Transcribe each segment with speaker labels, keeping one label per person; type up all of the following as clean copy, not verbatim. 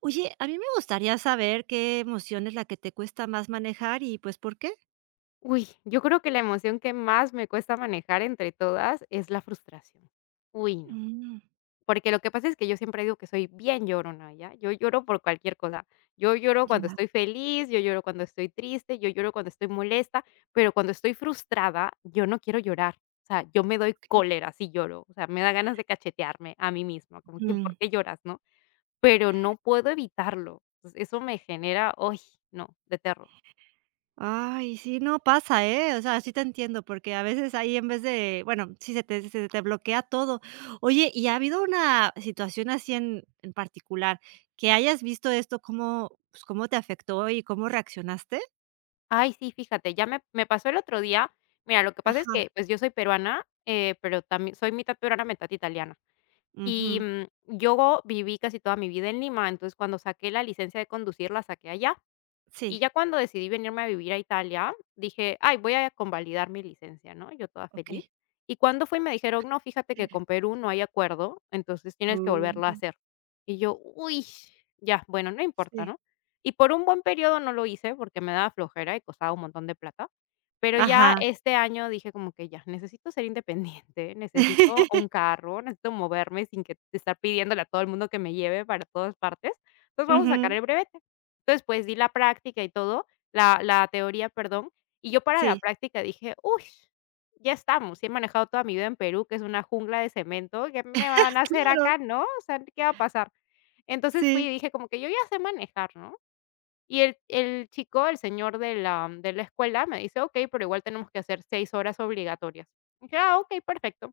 Speaker 1: Oye, a mí me gustaría saber qué emoción es la que te cuesta más manejar y, pues, ¿por qué?
Speaker 2: Uy, yo creo que la emoción que más me cuesta manejar entre todas es la frustración. Uy, no.
Speaker 1: Mm,
Speaker 2: Porque lo que pasa es que yo siempre digo que soy bien llorona, ¿ya? Yo lloro por cualquier cosa. Yo lloro cuando
Speaker 1: ya,
Speaker 2: estoy feliz, yo lloro cuando estoy triste, yo lloro cuando estoy molesta, pero cuando estoy frustrada, yo no quiero llorar. O sea, yo me doy
Speaker 1: okey.
Speaker 2: cólera si lloro. O sea, me da ganas de cachetearme a mí misma, como que, ¿por
Speaker 1: Mm.
Speaker 2: qué lloras, no? Pero no puedo evitarlo. Entonces, eso me genera, uy, no, de terror.
Speaker 1: Ay, sí, no, pasa, ¿eh? O sea, sí te entiendo, porque a veces ahí en vez de bueno, sí se te bloquea todo. Oye, ¿y ha habido una situación así en particular que hayas visto esto, cómo, pues, cómo te afectó y cómo reaccionaste?
Speaker 2: Ay, sí, fíjate, ya me pasó el otro día. Mira, lo que pasa es
Speaker 1: Ajá,
Speaker 2: que, pues, yo soy peruana, pero también soy mitad peruana, mitad italiana. Y,
Speaker 1: ujú,
Speaker 2: yo viví casi toda mi vida en Lima, entonces, cuando saqué la licencia de conducir, la saqué allá. Y
Speaker 1: sí,
Speaker 2: ya cuando decidí venirme a vivir a Italia, dije: "Ay, voy a convalidar mi licencia", ¿no? Yo toda feliz.
Speaker 1: okey.
Speaker 2: Y cuando fui, me dijeron: "No, fíjate que con Perú no hay acuerdo, entonces tienes que volverlo a
Speaker 1: Uh,
Speaker 2: hacer". Y yo: "Uy, ya, bueno, no importa",
Speaker 1: sí,
Speaker 2: ¿no? Y por un buen periodo no lo hice porque me daba flojera y costaba un montón de plata, pero ya
Speaker 1: ajá.
Speaker 2: este año dije como que: "Ya, necesito ser independiente, necesito un carro, necesito moverme sin que estar pidiéndole a todo el mundo que me lleve para todas partes, entonces vamos a sacar
Speaker 1: Ujú,
Speaker 2: el brevete". Entonces, pues, di la práctica y todo, la teoría, perdón, y yo para la
Speaker 1: sí.
Speaker 2: práctica dije: uy, ya estamos, si he manejado toda mi vida en Perú, que es una jungla de cemento, ¿qué me van a hacer
Speaker 1: Claro,
Speaker 2: acá, no? O sea, ¿qué va a pasar?". Entonces fui
Speaker 1: sí,
Speaker 2: y dije como que: "Yo ya sé manejar", ¿no? Y el chico, el señor de la escuela me dice: "Okey, pero igual tenemos que hacer 6 horas obligatorias". Dije: "Ah, okey, perfecto".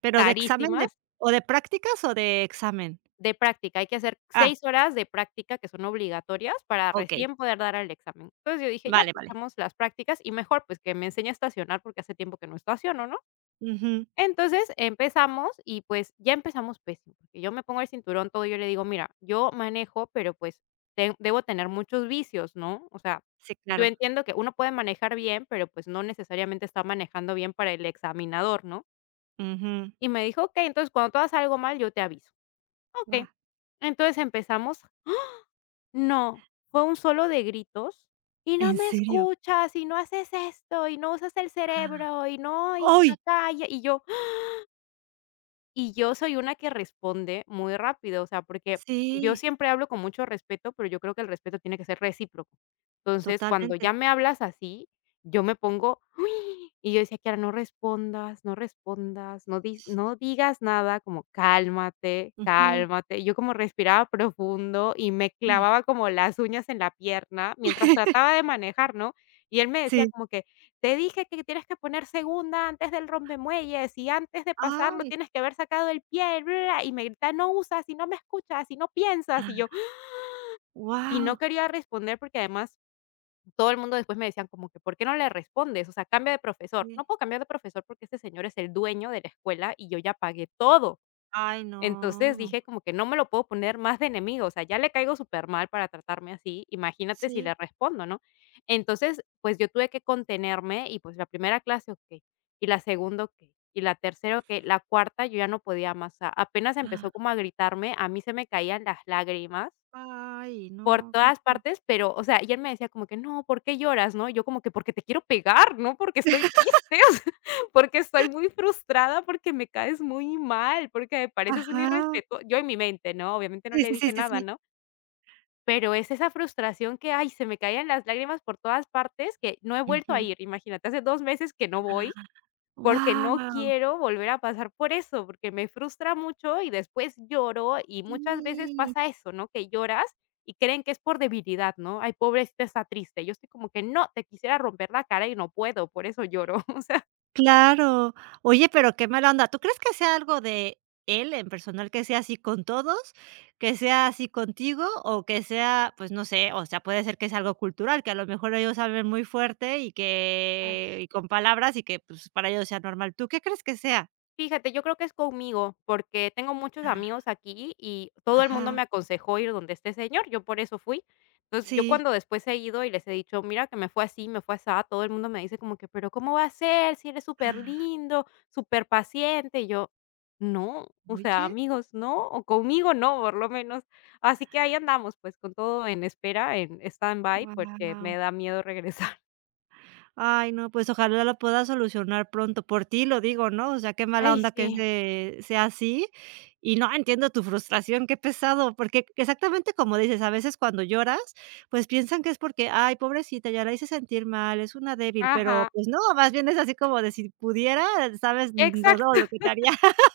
Speaker 1: pero de examen de
Speaker 2: Carísimas.
Speaker 1: ¿o de prácticas o de examen?
Speaker 2: De práctica, hay que hacer
Speaker 1: Ah,
Speaker 2: 6 horas de práctica que son obligatorias para
Speaker 1: okey,
Speaker 2: recién poder dar el examen. Entonces, yo dije: "Ya,
Speaker 1: vale,
Speaker 2: pues,
Speaker 1: vale.
Speaker 2: hagamos las prácticas y mejor, pues, que me enseñe a estacionar, porque hace tiempo que no estaciono", ¿no?
Speaker 1: Ujú,
Speaker 2: Entonces, empezamos y, pues, ya empezamos pésimo, porque yo me pongo el cinturón, todo, y yo le digo: "Mira, yo manejo, pero, pues, ten debo tener muchos vicios", ¿no? O sea,
Speaker 1: sí,
Speaker 2: yo
Speaker 1: claro.
Speaker 2: entiendo que uno puede manejar bien, pero, pues, no necesariamente está manejando bien para el examinador, ¿no?
Speaker 1: Ujú,
Speaker 2: Y me dijo: "Okey, entonces, cuando tú hagas algo mal, yo te aviso".
Speaker 1: guau,
Speaker 2: Okey. Entonces, empezamos no, fue un solo de gritos, "Y no
Speaker 1: ¿en
Speaker 2: me
Speaker 1: serio?
Speaker 2: escuchas, y no haces esto, y no usas el cerebro, y no, y
Speaker 1: ¡Ay!
Speaker 2: acá", y yo soy una que responde muy rápido, o sea, porque yo
Speaker 1: Sí,
Speaker 2: siempre hablo con mucho respeto, pero yo creo que el respeto tiene que ser recíproco. Entonces, cuando
Speaker 1: totalmente.
Speaker 2: ya me hablas así, yo me pongo y yo decía: "Kiara, no respondas, no respondas, no digas nada, como cálmate,
Speaker 1: Ujú.
Speaker 2: cálmate". Yo como respiraba profundo y me clavaba como las uñas en la pierna mientras trataba de manejar, ¿no? Y él me decía
Speaker 1: Sí.
Speaker 2: como que: "Te dije que tienes que poner segunda antes del rompemuelles y antes de pasarlo
Speaker 1: Ay,
Speaker 2: tienes que haber sacado el pie, bla". Bla, y me grita "No usas y no me escuchas y no piensas". Y yo y
Speaker 1: guau.
Speaker 2: no quería responder porque además todo el mundo después me decían como que: "¿Por qué no le respondes? O sea, cambia de profesor".
Speaker 1: Sí.
Speaker 2: No puedo cambiar de profesor porque este señor es el dueño de la escuela y yo ya pagué todo.
Speaker 1: Ay,
Speaker 2: Entonces
Speaker 1: no.
Speaker 2: dije como que no me lo puedo poner más de enemigo, o sea, ya le caigo súper mal para tratarme así, imagínate si
Speaker 1: Sí.
Speaker 2: le respondo, ¿no? Entonces, pues yo tuve que contenerme y pues la primera clase, okey, y la segunda, okey, y la tercera, okey, la cuarta yo ya no podía más, o sea, apenas empezó como a gritarme, a mí se me caían las lágrimas.
Speaker 1: Ay,
Speaker 2: Por
Speaker 1: no, qué
Speaker 2: todas
Speaker 1: feo.
Speaker 2: partes, pero, o sea, y él me decía como que: "No, ¿por qué lloras?", ¿no? Y yo como que: "Porque te quiero pegar, no porque estoy triste, o sea, porque estoy muy frustrada, porque me caes muy mal, porque me pareces un
Speaker 1: Ajá.
Speaker 2: irrespetuo". Yo en mi mente, ¿no? Obviamente no
Speaker 1: Sí,
Speaker 2: le
Speaker 1: sí, sí,
Speaker 2: dije
Speaker 1: sí, sí.
Speaker 2: nada, ¿no? Pero es esa frustración que, ay, se me caían las lágrimas por todas partes, que no he vuelto a
Speaker 1: Ujú.
Speaker 2: ir. Imagínate, hace 2 meses que no voy. Porque no
Speaker 1: Guau,
Speaker 2: quiero volver a pasar por eso, porque me frustra mucho y después lloro, y muchas veces
Speaker 1: sí.
Speaker 2: pasa eso, ¿no? Que lloras y creen que es por debilidad, ¿no? Ay, pobrecita, está triste. Yo estoy como que no, te quisiera romper la cara y no puedo, por eso lloro, o sea.
Speaker 1: Claro. Oye, pero qué mala onda, ¿tú crees que sea algo de él en personal, que sea así con todos, que sea así contigo o que sea, pues, no sé, o sea, puede ser que es algo cultural, que a lo mejor ellos hablen muy fuerte y
Speaker 2: Ay.
Speaker 1: que y con palabras y que, pues, para ellos sea normal? ¿Tú qué crees que sea?
Speaker 2: Fíjate, yo creo que es conmigo, porque tengo muchos amigos aquí y todo el mundo
Speaker 1: Ajá,
Speaker 2: me aconsejó ir donde este señor, yo por eso fui. Entonces, yo
Speaker 1: sí.
Speaker 2: cuando después he ido y les he dicho, mira que me fue así, me fue asá, todo el mundo me dice como que, pero ¿cómo va a ser si eres súper
Speaker 1: Ah,
Speaker 2: lindo, súper paciente? Y yo, no, o sea,
Speaker 1: oye,
Speaker 2: amigos, no, o conmigo no, por lo menos. Así que ahí andamos, pues con todo en espera, en stand-by, porque
Speaker 1: guau.
Speaker 2: me da miedo regresar.
Speaker 1: Ay, no, pues ojalá lo pueda solucionar pronto, por ti lo digo, ¿no? O sea, qué mala
Speaker 2: Ay,
Speaker 1: onda que
Speaker 2: sí,
Speaker 1: se sea así. Y no, entiendo tu frustración, qué pesado, porque exactamente como dices, a veces cuando lloras, pues piensan que es porque, ay, pobrecita, ya la hice sentir mal, es una débil, pero
Speaker 2: ajá,
Speaker 1: pues no, más bien es así como de si pudiera, sabes, todo
Speaker 2: exacto.
Speaker 1: lo que haría.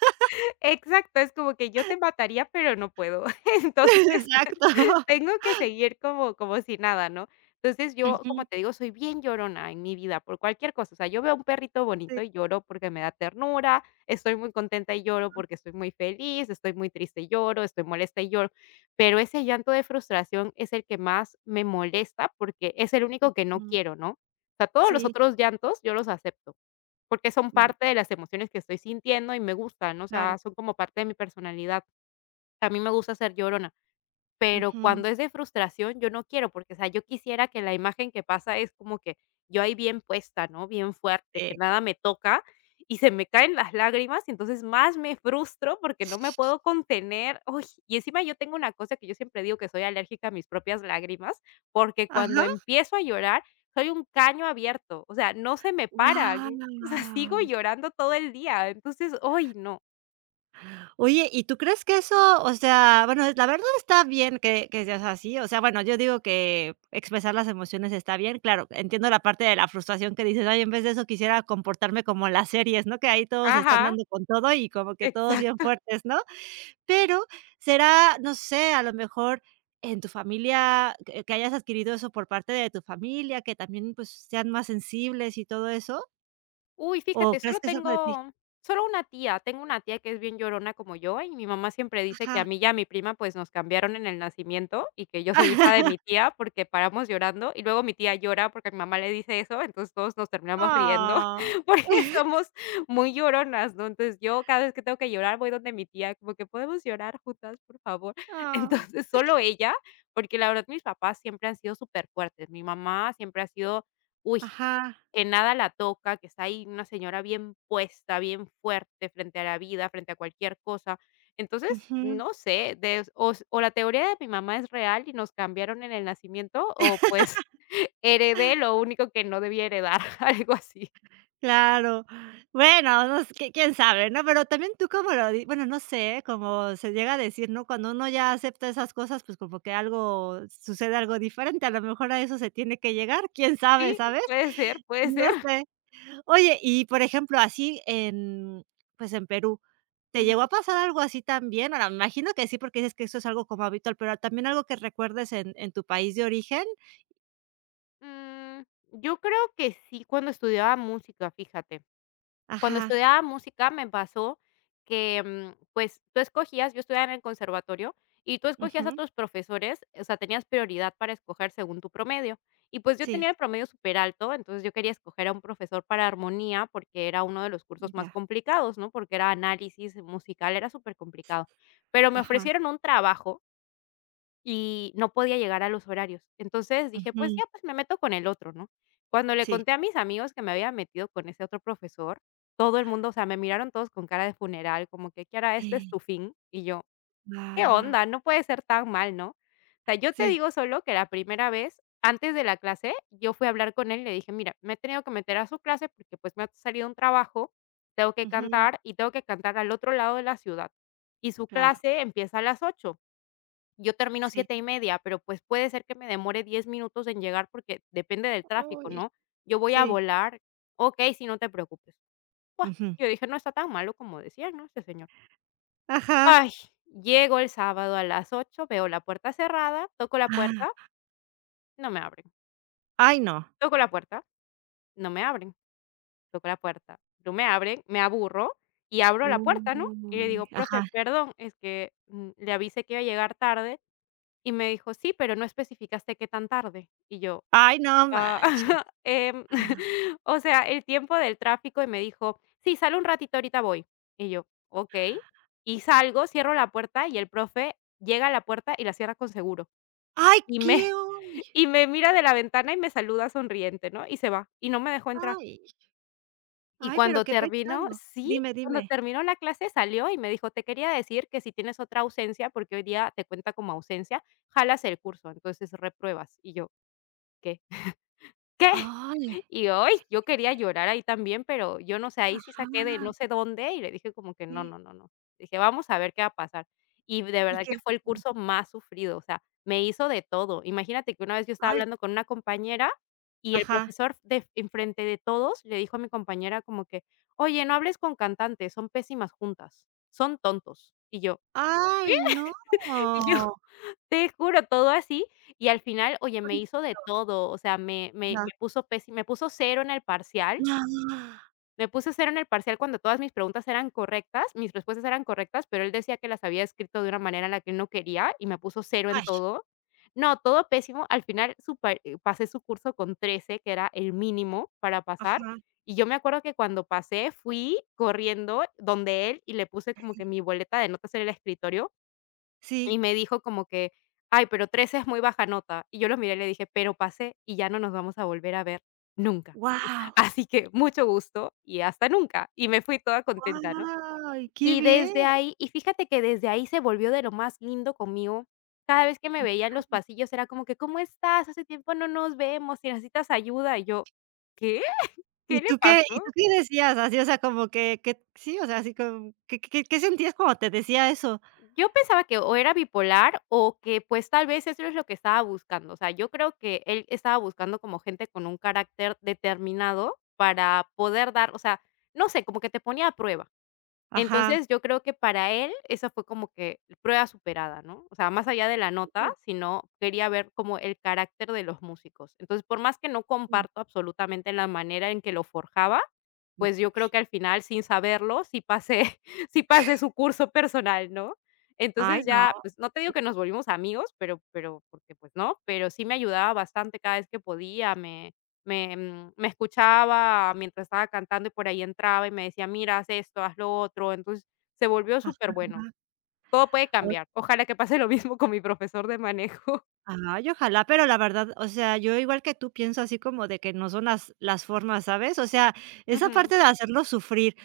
Speaker 2: Exacto, es como que yo te mataría, pero no puedo. Entonces,
Speaker 1: Exacto.
Speaker 2: tengo que seguir como si nada, ¿no? Entonces, yo,
Speaker 1: Ujú.
Speaker 2: como te digo, soy bien llorona en mi vida por cualquier cosa. O sea, yo veo un perrito
Speaker 1: Sí,
Speaker 2: bonito y lloro porque me da ternura, estoy muy contenta y lloro porque estoy muy feliz, estoy muy triste y lloro, estoy molesta y lloro. Pero ese llanto de frustración es el que más me molesta porque es el único que no
Speaker 1: mm,
Speaker 2: quiero, ¿no? O sea, todos los
Speaker 1: sí,
Speaker 2: otros llantos yo los acepto. Porque son
Speaker 1: mm,
Speaker 2: parte de las emociones que estoy sintiendo y me gustan, o
Speaker 1: claro.
Speaker 2: sea, son como parte de mi personalidad. A mí me gusta ser llorona. Pero
Speaker 1: Ujú.
Speaker 2: cuando es de frustración, yo no quiero, porque, o sea, yo quisiera que la imagen que pasa es como que yo ahí bien puesta, ¿no? Bien fuerte, que
Speaker 1: Eh.
Speaker 2: nada me toca y se me caen las lágrimas, y entonces más me frustro porque no me puedo contener. Uy, y encima yo tengo una cosa que yo siempre digo que soy alérgica a mis propias lágrimas, porque cuando
Speaker 1: Ajá.
Speaker 2: empiezo a llorar, soy un caño abierto, o sea, no se me paran, o sea, sigo
Speaker 1: Wow.
Speaker 2: llorando todo el día, entonces, hoy no.
Speaker 1: Oye, ¿y tú crees que eso? O sea, bueno, la verdad está bien que seas así, o sea, bueno, yo digo que expresar las emociones está bien, claro, entiendo la parte de la frustración que dices: "Ay, en vez de eso quisiera comportarme como en las series", ¿no? Que ahí todos están
Speaker 2: Ajá,
Speaker 1: dando con todo y como que todos bien
Speaker 2: exacto.
Speaker 1: fuertes, ¿no? Pero será, no sé, a lo mejor en tu familia, que hayas adquirido eso por parte de tu familia, que también, pues, sean más sensibles y todo eso,
Speaker 2: Uy,
Speaker 1: ¿o
Speaker 2: fíjate,
Speaker 1: crees que es algo de ti?
Speaker 2: solo una tía, tengo una tía que es bien llorona como yo, y mi mamá siempre dice que a
Speaker 1: Ajá.
Speaker 2: mí y a mi prima, pues, nos cambiaron en el nacimiento, y que yo soy hija de mi tía porque paramos llorando, y luego mi tía llora porque mi mamá le dice eso, entonces todos nos terminamos riendo
Speaker 1: Oh.
Speaker 2: porque somos muy lloronas, ¿no? Entonces, yo cada vez que tengo que llorar voy donde mi tía, como que: "¿Podemos llorar juntas, por favor?".
Speaker 1: Ah,
Speaker 2: Entonces, solo ella, porque la verdad mis papás siempre han sido súper fuertes. Mi mamá siempre ha sido, uy
Speaker 1: ajá,
Speaker 2: en nada la toca, que está ahí una señora bien puesta, bien fuerte frente a la vida, frente a cualquier cosa. Entonces,
Speaker 1: ujú,
Speaker 2: no sé, de o s o la teoría de mi mamá es real y nos cambiaron en el nacimiento, o pues heredé lo único que no debía heredar, algo así.
Speaker 1: claro. Bueno, no s qui quién sabe, ¿no? Pero también tú como lo di bueno, no sé, como se llega a decir, ¿no? Cuando uno ya acepta esas cosas, pues como que algo sucede algo diferente, a lo mejor a eso se tiene que llegar, quién sabe,
Speaker 2: Sí,
Speaker 1: ¿sabes?
Speaker 2: puede ser, puede
Speaker 1: No
Speaker 2: ser.
Speaker 1: sé. Oye, y por ejemplo, así en, pues, en Perú, ¿te llegó
Speaker 2: Ujú.
Speaker 1: a pasar algo así también? Ahora, me imagino que sí, porque dices que eso es algo como habitual, pero también algo que recuerdes en tu país de origen.
Speaker 2: Mm, yo creo que sí, cuando estudiaba música, fíjate. Cuando
Speaker 1: Ajá,
Speaker 2: estudiaba música me pasó que, pues, tú escogías yo estudiaba en el conservatorio, y tú escogías a
Speaker 1: ujú,
Speaker 2: tus profesores, o sea, tenías prioridad para escoger según tu promedio. Y, pues, yo tenía
Speaker 1: sí,
Speaker 2: el promedio súper alto, entonces yo quería escoger a un profesor para armonía, porque era uno de los cursos más
Speaker 1: ya,
Speaker 2: complicados, ¿no? Porque era análisis musical, era súper complicado. Pero me
Speaker 1: ajá.
Speaker 2: ofrecieron un trabajo y no podía llegar a los horarios. Entonces dije: "Pues
Speaker 1: Ujú,
Speaker 2: ya, pues me meto con el otro", ¿no? Cuando le
Speaker 1: sí.
Speaker 2: conté a mis amigos que me había metido con ese otro profesor, todo el mundo, o sea, me miraron todos con cara de funeral, como que: "Kiara, este es tu fin". Y yo: "¿Qué
Speaker 1: Guau.
Speaker 2: onda? No puede ser tan mal", ¿no? O sea, yo te
Speaker 1: Sí.
Speaker 2: digo solo que la primera vez, antes de la clase, yo fui a hablar con él y le dije: "Mira, me he tenido que meter a su clase porque, pues, me ha salido un trabajo, tengo que
Speaker 1: Ujú,
Speaker 2: cantar y tengo que cantar al otro lado de la ciudad, y su
Speaker 1: claro,
Speaker 2: clase empieza a las 8, yo termino
Speaker 1: sí.
Speaker 2: 7:30, pero, pues, puede ser que me demore 10 minutos en llegar porque depende del tráfico,
Speaker 1: Uy,
Speaker 2: ¿no? Yo voy a
Speaker 1: sí.
Speaker 2: volar, okey, si no te preocupes". Buah,
Speaker 1: Ujú.
Speaker 2: yo dije: "No está tan malo como decía, ¿no?, este señor".
Speaker 1: Ajá.
Speaker 2: Ay, llego el sábado a las 8, veo la puerta cerrada, toco la
Speaker 1: Ah,
Speaker 2: puerta, no me abren.
Speaker 1: ay, no.
Speaker 2: Toco la puerta, no me abren. Toco la puerta, no me abren, me aburro y abro la puerta, ¿no? Y le digo:
Speaker 1: Uy, ajá.
Speaker 2: "Profe, perdón, es que, le avisé que iba a llegar tarde", y me dijo: "Sí, pero no especificaste qué tan tarde". Y yo:
Speaker 1: Ay, no
Speaker 2: Ah,
Speaker 1: manches.
Speaker 2: em, o sea, el tiempo del tráfico. Y me dijo: "Sí, sale un ratito, ahorita voy". Y yo: "Okey". Y salgo, cierro la puerta, y el profe llega a la puerta y la cierra con seguro.
Speaker 1: Ay,
Speaker 2: Y
Speaker 1: ¿qué?
Speaker 2: me
Speaker 1: Uy,
Speaker 2: y me mira de la ventana y me saluda sonriente, ¿no? Y se va, y no me dejó entrar.
Speaker 1: ay,
Speaker 2: Y
Speaker 1: ay, pero
Speaker 2: cuando
Speaker 1: qué
Speaker 2: terminó
Speaker 1: pesado.
Speaker 2: sí,
Speaker 1: Dime,
Speaker 2: cuando
Speaker 1: dime.
Speaker 2: terminó la clase salió y me dijo: "Te quería decir que si tienes otra ausencia, porque hoy día te cuenta como ausencia, jalas el curso, entonces repruebas". Y yo: "¿Qué? ¿Qué?".
Speaker 1: Ay,
Speaker 2: Y hoy yo quería llorar ahí también, pero yo no sé, ahí sí saqué de
Speaker 1: ajá,
Speaker 2: no sé dónde y le dije como que: "No,
Speaker 1: sí.
Speaker 2: no, no, no". Dije: "Vamos a ver qué va a pasar". Y de
Speaker 1: ¿Y
Speaker 2: verdad que
Speaker 1: qué?
Speaker 2: fue el curso más sufrido, o sea, me hizo de todo. Imagínate que una vez yo estaba
Speaker 1: Ay,
Speaker 2: hablando con una compañera y el
Speaker 1: ajá.
Speaker 2: profesor de enfrente de todos le dijo a mi compañera como que: "Oye, no hables con cantantes, son pésimas juntas, son tontos". Y yo
Speaker 1: Ay, no.
Speaker 2: y yo te juro, todo así. Y al final, oye, me hizo de
Speaker 1: Pobrecito.
Speaker 2: todo, o sea, me me
Speaker 1: Ajá.
Speaker 2: me puso pési me puso 0 en el parcial.
Speaker 1: Ah,
Speaker 2: Me puse 0 en el parcial cuando todas mis preguntas eran correctas, mis respuestas eran correctas, pero él decía que las había escrito de una manera en la que él no quería y me puso 0 en
Speaker 1: ay,
Speaker 2: todo. No, todo pésimo. Al final super pasé su curso con 13, que era el mínimo para pasar.
Speaker 1: ajá.
Speaker 2: Y yo me acuerdo que cuando pasé fui corriendo donde él y le puse como que mi boleta de notas en el escritorio, y
Speaker 1: Sí.
Speaker 2: me dijo como que: "Ay, pero 13 es muy baja nota". Y yo lo miré y le dije: "Pero pasé y ya no nos vamos a volver a ver nunca".
Speaker 1: Guau.
Speaker 2: Así que mucho gusto y hasta nunca. Y me fui toda contenta, ¿no?
Speaker 1: Guau, qué
Speaker 2: Y desde
Speaker 1: bien.
Speaker 2: ahí, y fíjate que desde ahí se volvió de lo más lindo conmigo. Cada vez que me veía en los pasillos era como que: "¿Cómo estás? Hace tiempo no nos vemos, si necesitas ayuda". Y yo: "¿Qué? ¿Qué
Speaker 1: ¿Y
Speaker 2: le
Speaker 1: tú qué y tú
Speaker 2: pasó?".
Speaker 1: qué decías? Así, o sea, como que sí, o sea, así como, ¿qué sentías cuando te decía eso?
Speaker 2: Yo pensaba que o era bipolar o que, pues, tal vez eso es lo que estaba buscando. O sea, yo creo que él estaba buscando como gente con un carácter determinado para poder dar, o sea, no sé, como que te ponía a prueba.
Speaker 1: Ajá.
Speaker 2: Entonces, yo creo que para él esa fue como que prueba superada, ¿no? O sea, más allá de la nota, sino quería ver como el carácter de los músicos. Entonces, por más que no comparto absolutamente la manera en que lo forjaba, pues yo creo que al final, sin saberlo, sí pasé sí pasé su curso personal, ¿no?
Speaker 1: Ay,
Speaker 2: Entonces
Speaker 1: no.
Speaker 2: ya, pues, no te digo que nos volvimos amigos, pero porque, pues, no, pero sí me ayudaba bastante cada vez que podía, me escuchaba mientras estaba cantando y por ahí entraba y me decía, mira, haz esto, haz lo otro. Entonces se volvió súper
Speaker 1: Ajá.
Speaker 2: bueno. Todo puede
Speaker 1: O
Speaker 2: cambiar. Ojalá que pase lo mismo con mi profesor de manejo.
Speaker 1: ay, ojalá, pero la verdad, o sea, yo igual que tú pienso así como de que no son las formas, ¿sabes? O sea, esa
Speaker 2: Ujú.
Speaker 1: parte de hacerlo sufrir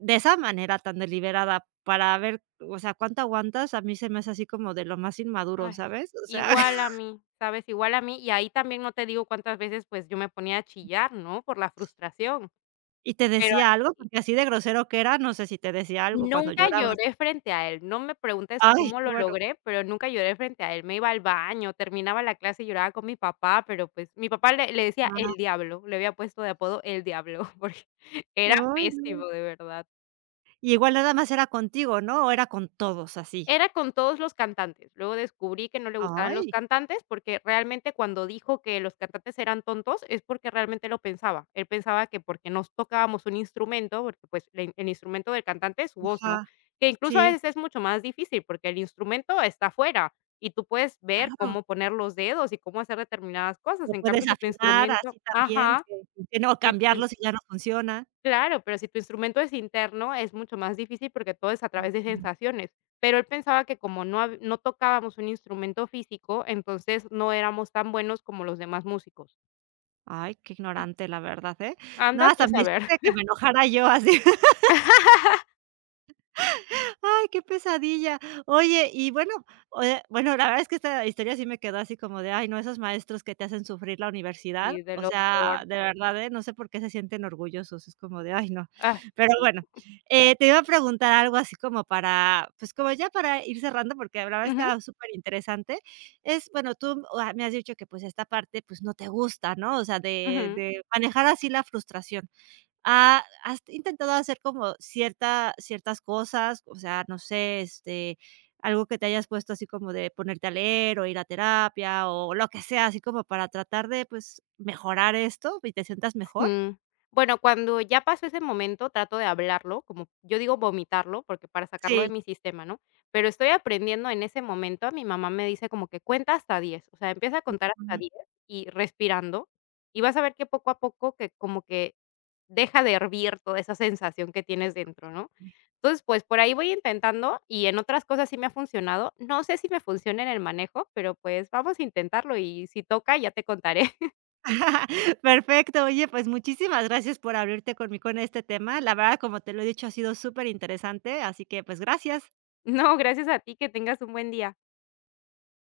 Speaker 1: de esa manera tan deliberada para ver, o sea, cuánto aguantas, a mí se me hace así como de lo más inmaduro,
Speaker 2: Ay,
Speaker 1: ¿sabes? O sea.
Speaker 2: igual a mí, ¿sabes? Igual a mí. Y ahí también no te digo cuántas veces pues yo me ponía a chillar, ¿no? Por la frustración.
Speaker 1: ¿Y te
Speaker 2: Pero
Speaker 1: decía algo? Porque así de grosero que era, no sé si te decía algo cuando
Speaker 2: nunca
Speaker 1: llorabas.
Speaker 2: lloré frente a él, no me preguntes
Speaker 1: Ay,
Speaker 2: cómo
Speaker 1: qué
Speaker 2: lo
Speaker 1: bueno.
Speaker 2: logré, pero nunca lloré frente a él. Me iba al baño, terminaba la clase y lloraba con mi papá, pero, pues, mi papá le decía
Speaker 1: Ah,
Speaker 2: el diablo, le había puesto de apodo el diablo, porque era
Speaker 1: ay,
Speaker 2: pésimo,
Speaker 1: no.
Speaker 2: de verdad.
Speaker 1: Y igual nada más era contigo, ¿no? ¿O era con todos así?
Speaker 2: Era con todos los cantantes. Luego descubrí que no le gustaban los
Speaker 1: Ay,
Speaker 2: cantantes, porque realmente cuando dijo que los cantantes eran tontos, es porque realmente lo pensaba. Él pensaba que porque nos tocábamos un instrumento, porque, pues, el instrumento del cantante es su voz, ¿no?
Speaker 1: ajá,
Speaker 2: Que incluso a
Speaker 1: sí,
Speaker 2: veces es mucho más difícil, porque el instrumento está afuera y tú puedes ver
Speaker 1: claro.
Speaker 2: cómo poner los dedos y cómo hacer determinadas cosas.
Speaker 1: Lo
Speaker 2: En cambio,
Speaker 1: puedes
Speaker 2: si tu
Speaker 1: afinar
Speaker 2: instrumento,
Speaker 1: así también,
Speaker 2: ajá,
Speaker 1: que no
Speaker 2: si tu
Speaker 1: cambiarlo si ya no funciona.
Speaker 2: claro, pero si tu instrumento es interno, es mucho más difícil porque todo es a través de sensaciones. Pero él pensaba que como no, no tocábamos un instrumento físico, entonces no éramos tan buenos como los demás músicos.
Speaker 1: Ay, qué
Speaker 2: Mm.
Speaker 1: ignorante, la verdad, ¿eh? No,
Speaker 2: Anda tú
Speaker 1: hasta
Speaker 2: a
Speaker 1: me
Speaker 2: saber.
Speaker 1: hiciste que me enojara yo así. Ay, qué pesadilla. Oye, y bueno, oye, bueno, la verdad es que esta historia sí me quedó así como de, ay, no, esos maestros que te hacen sufrir la universidad,
Speaker 2: Y de
Speaker 1: o
Speaker 2: lo
Speaker 1: sea,
Speaker 2: peor.
Speaker 1: de verdad, ¿eh? No sé por qué se sienten orgullosos, es como de, ay, no.
Speaker 2: Ay,
Speaker 1: Pero
Speaker 2: sí.
Speaker 1: bueno, te iba a preguntar algo así como para, pues como ya para ir cerrando, porque la verdad es que
Speaker 2: Ujú,
Speaker 1: está súper interesante. Es, bueno, tú me has dicho que pues esta parte pues no te gusta, ¿no? O sea, de,
Speaker 2: ujú.
Speaker 1: de manejar así la frustración. Ah, ¿has intentado hacer como ciertas cosas? O sea, no sé, este, algo que te hayas puesto así como de ponerte a leer, o ir a terapia, o lo que sea, así como para tratar de, pues, mejorar esto y te sientas mejor.
Speaker 2: Sí. Bueno, cuando ya pasó ese momento, trato de hablarlo, como yo digo vomitarlo, porque para sacarlo de
Speaker 1: Sí.
Speaker 2: mi sistema, ¿no? Pero estoy aprendiendo en ese momento, mi mamá me dice como que cuenta hasta 10, o sea, empieza a contar hasta
Speaker 1: Mm.
Speaker 2: 10 y respirando, y vas a ver que poco a poco que como que deja de hervir toda esa sensación que tienes dentro, ¿no? Entonces, pues por ahí voy intentando y en otras cosas sí me ha funcionado. No sé si me funciona en el manejo, pero pues vamos a intentarlo y si toca ya te contaré.
Speaker 1: Perfecto. Oye, pues, muchísimas gracias por abrirte conmigo en este tema. La verdad, como te lo he dicho, ha sido súper interesante. Así que, pues, gracias.
Speaker 2: No, gracias a ti, que tengas un buen día.